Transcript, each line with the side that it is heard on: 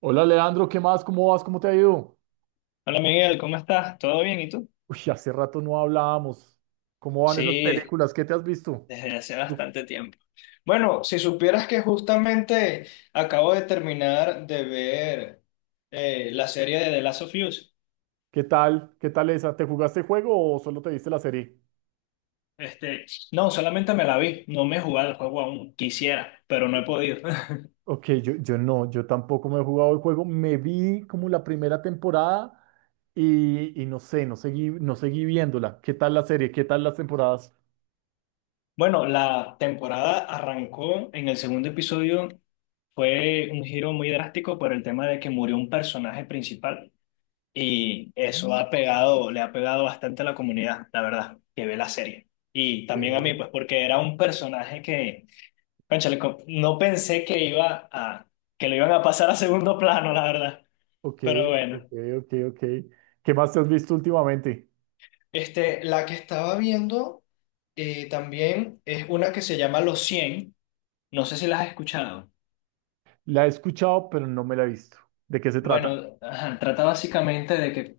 right: Hola Leandro, ¿qué más? ¿Cómo vas? ¿Cómo te ha ido?
left: Hola Miguel, ¿cómo estás? ¿Todo bien? ¿Y tú?
right: Uy, hace rato no hablábamos. ¿Cómo van esas
left: Sí,
right: películas? ¿Qué te has visto?
left: desde hace
right: ¿Tú
left: bastante tiempo. Bueno, si supieras que justamente acabo de terminar de ver la serie de The Last of Us.
right: ¿Qué tal? ¿Qué tal esa? ¿Te jugaste el juego o solo te viste la serie?
left: Este, no, solamente me la vi, no me he jugado el juego aún. Quisiera, pero no he podido.
right: Ok, yo no, yo tampoco me he jugado el juego. Me vi como la primera temporada y no sé, no seguí viéndola. ¿Qué tal la serie? ¿Qué tal las temporadas?
left: Bueno, la temporada arrancó en el segundo episodio. Fue un giro muy drástico por el tema de que murió un personaje principal. Y eso ha pegado, le ha pegado bastante a la comunidad, la verdad, que ve la serie. Y
right: Ok,
left: también a mí, pues porque era un personaje que, cónchale, no pensé que lo iban a pasar a segundo plano, la verdad. Pero
right: ok,
left: bueno.
right: ok, ok. ¿Qué más te has visto últimamente?
left: La que estaba viendo también es una que se llama Los cien. No sé si la has escuchado.
right: La he escuchado, pero no me la he visto. ¿De qué se trata?
left: Bueno, ajá, trata básicamente de que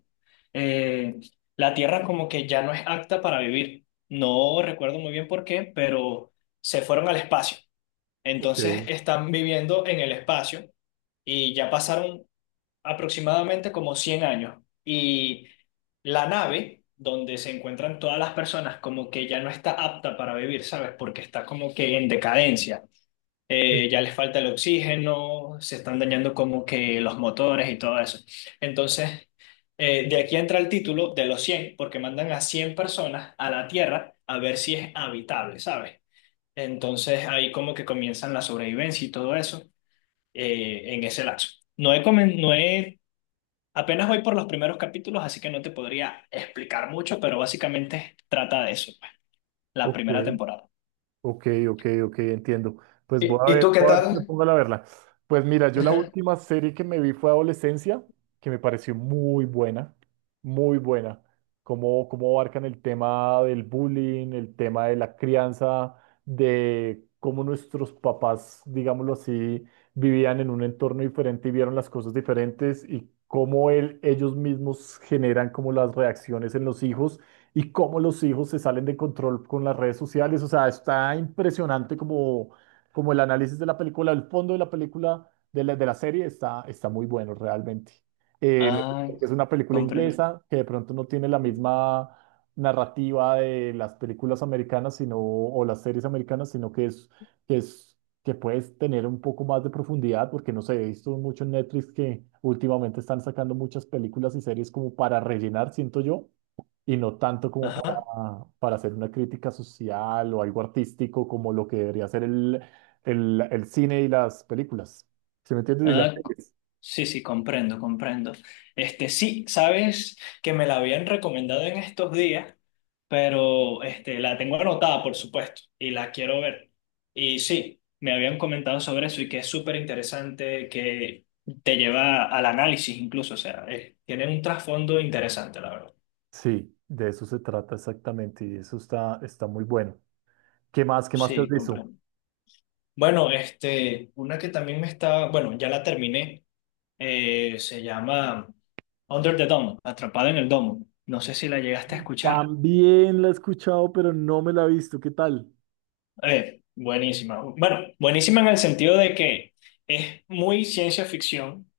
left: eh, la tierra como que ya no es apta para vivir. No recuerdo muy bien por qué, pero se fueron al espacio.
right: Ok,
left: Entonces están viviendo en el espacio y ya pasaron aproximadamente como 100 años. Y la nave donde se encuentran todas las personas como que ya no está apta para vivir, ¿sabes? Porque está como que en decadencia, ya les falta el oxígeno, se están dañando como que los motores y todo eso. Entonces, de aquí entra el título de los cien porque mandan a 100 personas a la Tierra a ver si es habitable, ¿sabes? Entonces ahí como que comienzan la sobrevivencia y todo eso, en ese lapso. No he, comen- no he, apenas voy por los primeros capítulos, así que no te podría explicar mucho, pero básicamente trata de eso, pues, la
right: ok.
left: primera temporada.
right: Ok, ok, ok, entiendo. Pues
left: ¿Y, y tú qué
right: voy a ver si me
left: tal?
right: pongo a verla. Pues mira, yo la
left: Ajá.
right: última serie que me vi fue Adolescencia, que me pareció muy buena, muy buena. Cómo abarcan el tema del bullying, el tema de la crianza, de cómo nuestros papás, digámoslo así, vivían en un entorno diferente y vieron las cosas diferentes y cómo ellos mismos generan como las reacciones en los hijos y cómo los hijos se salen de control con las redes sociales. O sea, está impresionante como el análisis de la película, el fondo de la película, de la serie, está muy bueno realmente. Eh,
left: Ay,
right: es una película
left: comprendo.
right: inglesa que de pronto no tiene la misma narrativa de las películas americanas, o las series americanas, sino que es que puedes tener un poco más de profundidad, porque no sé, he visto mucho en Netflix que últimamente están sacando muchas películas y series como para rellenar, siento yo, y no tanto como para hacer una crítica social o algo artístico como lo que debería ser el cine y las películas. ¿Sí me entiendes? Y las
left: Ah,
right: series.
left: sí, sí, comprendo, comprendo. Sí, sabes que me la habían recomendado en estos días, pero la tengo anotada, por supuesto, y la quiero ver. Y sí, me habían comentado sobre eso y que es súper interesante, que te lleva al análisis incluso, o sea, tiene un trasfondo interesante, la verdad.
right: Sí, de eso se trata exactamente y eso está muy bueno. ¿Qué más? ¿Qué más te has
left: Sí,
right: visto?
left: comprendo. Bueno, una que también me está, bueno, ya la terminé. Se llama Under the Dome, Atrapada en el Domo. No sé si la llegaste a escuchar.
right: También la he escuchado, pero no me la he visto. ¿Qué tal?
left: Buenísima. Bueno, buenísima en el sentido de que es muy ciencia ficción,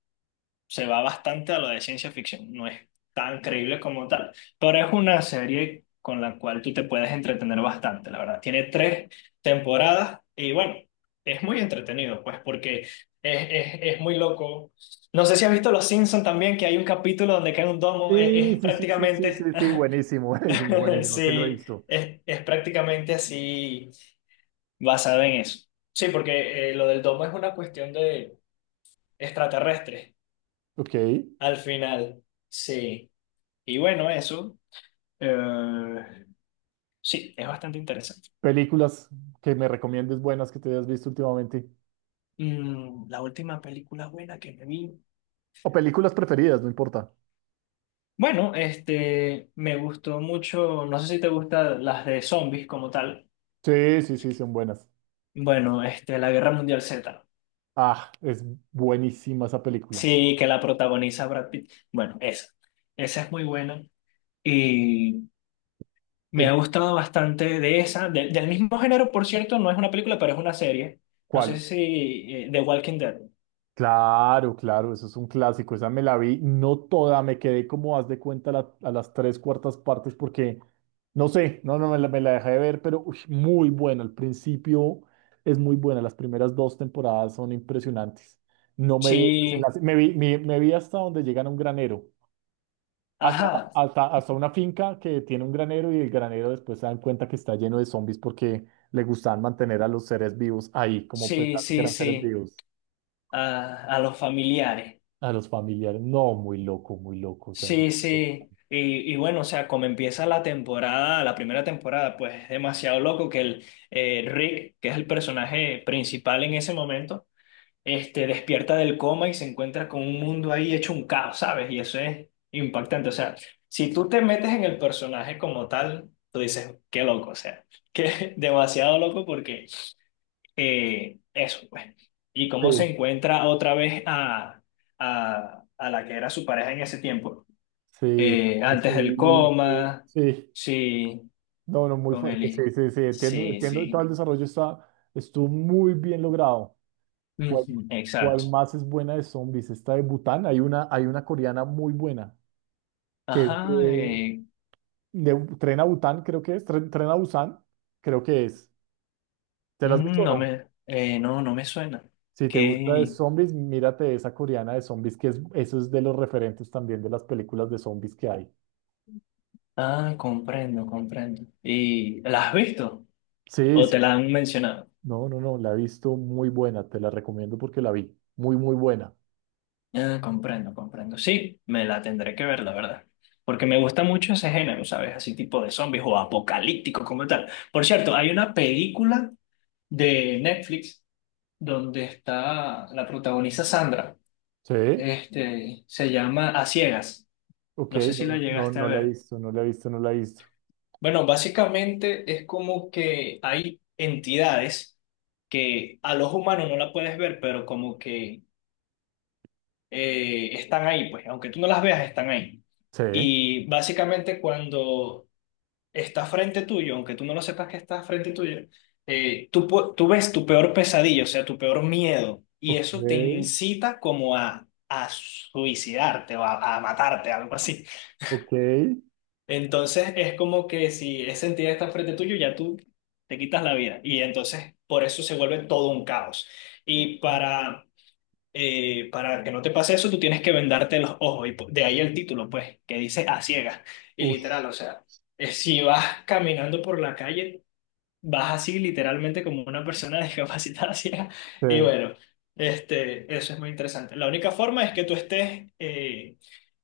left: se va bastante a lo de ciencia ficción, no es tan creíble como tal, pero es una serie con la cual tú te puedes entretener bastante, la verdad. Tiene tres temporadas y bueno, es muy entretenido, pues porque es muy loco. No sé si has visto Los Simpson también, que hay un capítulo donde cae un domo, es
right: Sí, sí, sí, sí, sí, sí,
left: prácticamente,
right: sí, buenísimo, buenísimo, buenísimo, que lo he
left: sí,
right: visto.
left: es prácticamente así basado en eso. Sí, porque lo del domo es una cuestión de extraterrestres,
right: Ok,
left: al final, sí. Y bueno, eso, eh, sí, es bastante interesante.
right: películas que me recomiendes buenas que te hayas visto últimamente.
left: La última película buena que me vi.
right: O películas preferidas, no importa.
left: Bueno, me gustó mucho, no sé si te gustan las de zombies como tal.
right: Sí, sí, sí, son buenas.
left: Bueno, La Guerra Mundial Z.
right: Ah, es buenísima esa película.
left: Sí, que la protagoniza Brad Pitt. Bueno, esa. Esa es muy buena. Y me
right: Es,
left: ha gustado bastante de esa. Del mismo género, por cierto, no es una película, pero es una serie. No sé
right: ¿Cuál?
left: si The Walking Dead.
right: Claro, claro, eso es un clásico. Esa me la vi, no toda, me quedé como haz de cuenta a las tres cuartas partes porque no sé, no, no me la dejé de ver, pero uy, muy buena. Al principio es muy buena, las primeras dos temporadas son impresionantes. No me vi el
left: Sí,
right: desenlace, me vi hasta donde llegan a un granero. Hasta,
left: ajá.
right: hasta una finca que tiene un granero y el granero, después se dan cuenta que está lleno de zombies porque le gustaban mantener a los seres vivos ahí, como
left: Sí,
right: pensando que
left: sí,
right: eran seres
left: sí.
right: vivos.
left: A los familiares.
right: A los familiares, no, muy loco, o sea.
left: Sí, sí. Y bueno, o sea, como empieza la temporada, la primera temporada, pues es demasiado loco que el Rick, que es el personaje principal en ese momento, despierta del coma y se encuentra con un mundo ahí hecho un caos, ¿sabes? Y eso es impactante. O sea, si tú te metes en el personaje como tal, tú dices, qué loco, o sea, que demasiado loco porque eso, pues. Y cómo
right: Sí,
left: se encuentra otra vez a, la que era su pareja en ese tiempo.
right: sí,
left: Eh,
right: a
left: antes
right: su
left: del
right: hijo,
left: coma,
right: sí,
left: sí,
right: no, no, muy
left: con
right: fuerte, sí,
left: Eli.
right: sí, sí, entiendo,
left: Sí,
right: entiendo, todo
left: sí.
right: el desarrollo estuvo muy bien logrado. ¿Cuál,
left: Ujú,
right: cuál
left: exacto.
right: más es buena de zombies? Esta de Bután, hay una coreana muy buena, que es
left: Ajá,
right: de, de Bu- Tren a Bután, creo que es. Tren a Busan, creo que es. ¿Te la has visto o no?
left: no me suena.
right: Si te gusta de
left: Que,
right: zombies, mírate esa coreana de zombies, que es, eso es de los referentes también de las películas de zombies que hay.
left: comprendo, comprendo. ¿Y la has visto?
right: Sí,
left: ¿O
right: sí,
left: te
right: sí.
left: la han mencionado?
right: No, no, no, la he visto muy buena, te la recomiendo porque la vi. Muy, muy buena.
left: Ah, comprendo, comprendo. Sí, me la tendré que ver, la verdad. Porque me gusta mucho ese género, ¿sabes? Así tipo de zombies o apocalíptico como tal. Por cierto, hay una película de Netflix donde está, la protagoniza Sandra.
right: Sí,
left: Se llama A Ciegas.
right: ok,
left: No sé si la
right: no, no,
left: llegaste a
right: no la he
left: ver.
right: visto, no la he visto, no la he visto.
left: Bueno, básicamente es como que hay entidades que a los humanos no la puedes ver, pero como que están ahí, pues, aunque tú no las veas, están ahí.
right: Sí,
left: Y básicamente cuando está frente tuyo, aunque tú no lo sepas que está frente tuyo, tú ves tu peor pesadilla, o sea, tu peor miedo, y
right: ok,
left: eso te incita como a, suicidarte o a matarte, algo así.
right: ok.
left: Entonces es como que si esa entidad está frente tuyo, ya tú te quitas la vida. Y entonces por eso se vuelve todo un caos. Y para que no te pase eso, tú tienes que vendarte los ojos. Y de ahí el título, pues, que dice a ciegas. Y
right: Uf,
left: literal, o sea, si vas caminando por la calle, vas así literalmente como una persona discapacitada ciega. Y
right: sí,
left: bueno, eso es muy interesante. La única forma es que tú estés eh,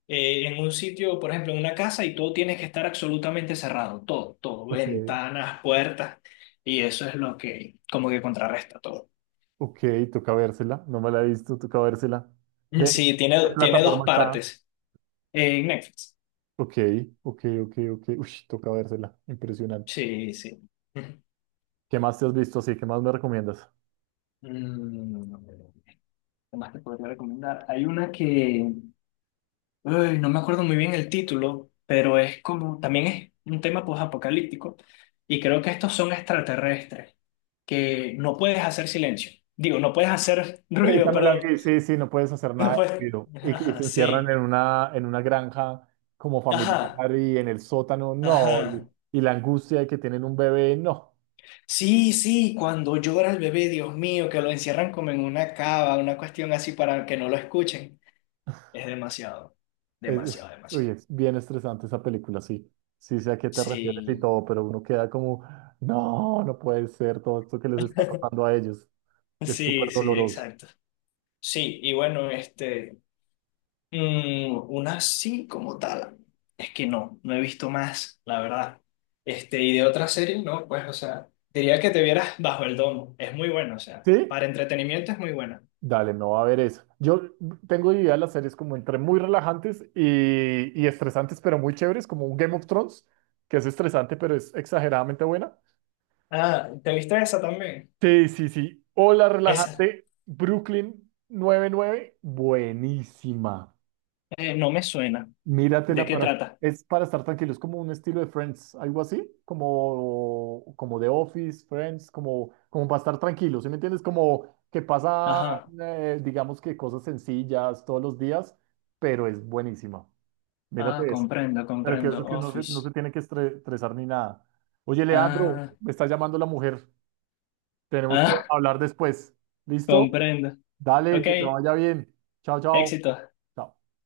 left: eh, en un sitio, por ejemplo, en una casa, y todo tienes que estar absolutamente cerrado. Todo, todo.
right: ok.
left: Ventanas, puertas. Y eso es lo que como que contrarresta todo.
right: Ok, toca vérsela. No me la he visto, toca vérsela.
left: Mm,
right: ¿De,
left: sí,
right: de
left: tiene dos
right: plataforma está?
left: partes. En Netflix.
right: Ok, ok, ok, ok. Uy, toca vérsela. Impresionante.
left: Sí, sí. Ujú.
right: ¿Qué más te has visto así? ¿Qué más me recomiendas?
left: Mm, ¿Qué más te podría recomendar? Hay una que, ay, no me acuerdo muy bien el título, pero es como, también es un tema posapocalíptico, y creo que estos son extraterrestres, que no puedes hacer silencio. Digo, no puedes hacer
right: Esa
left: ruido,
right: me la
left: perdón.
right: vi, sí, sí, no puedes hacer
left: No
right: nada de
left: puedes.
right: ruido. Y que
left: Ajá,
right: se encierran
left: sí.
right: en una, granja como
left: Ajá,
right: familiar y en el sótano, no.
left: ajá.
right: Y la angustia de que tienen un bebé, no.
left: Sí, sí, cuando llora el bebé, Dios mío, que lo encierran como en una cava, una cuestión así para que no lo escuchen. Es demasiado,
right: Uy,
left: demasiado,
right: uy,
left: demasiado.
right: es bien estresante esa película, sí. Sí sé a qué te refieres y
left: Sí,
right: todo, pero uno queda como, no, no puede ser todo esto que les está pasando a ellos. Es súper
left: sí, sí,
right: doloroso.
left: exacto. Sí, y bueno, una sí como tal, es que no, no he visto más, la verdad. Y de otra serie, no, pues, o sea, diría que te vieras Bajo el Domo, es muy buena, o sea,
right: ¿Sí?
left: para entretenimiento es muy buena.
right: Dale, no va a haber eso. Yo tengo idea de las series como entre muy relajantes y estresantes, pero muy chéveres, como un Game of Thrones, que es estresante, pero es exageradamente buena.
left: Ah, ¿te viste esa también?
right: Sí, sí, sí. Hola,
left: Esa,
right: relajante. Brooklyn 99, buenísima.
left: No me suena. ¿De
right: Míratela,
left: qué trata?
right: es para estar tranquilo, es como un estilo de Friends, algo así, como, The Office, Friends, como para estar tranquilo, ¿sí me entiendes? Como que pasa,
left: Ajá,
right: digamos, que cosas sencillas todos los días, pero es buenísima.
left: ah,
right: Mírate eso.
left: comprendo,
right: Pero que
left: comprendo,
right: eso, que uno no
left: Office.
right: se tiene que estresar ni nada. Oye, Leandro,
left: Ah,
right: me está llamando la mujer. Tenemos que
left: ah,
right: hablar después. ¿Listo?
left: comprendo.
right: Dale,
left: Ok,
right: que te vaya bien. Chao, chao.
left: éxito.
right: Chao.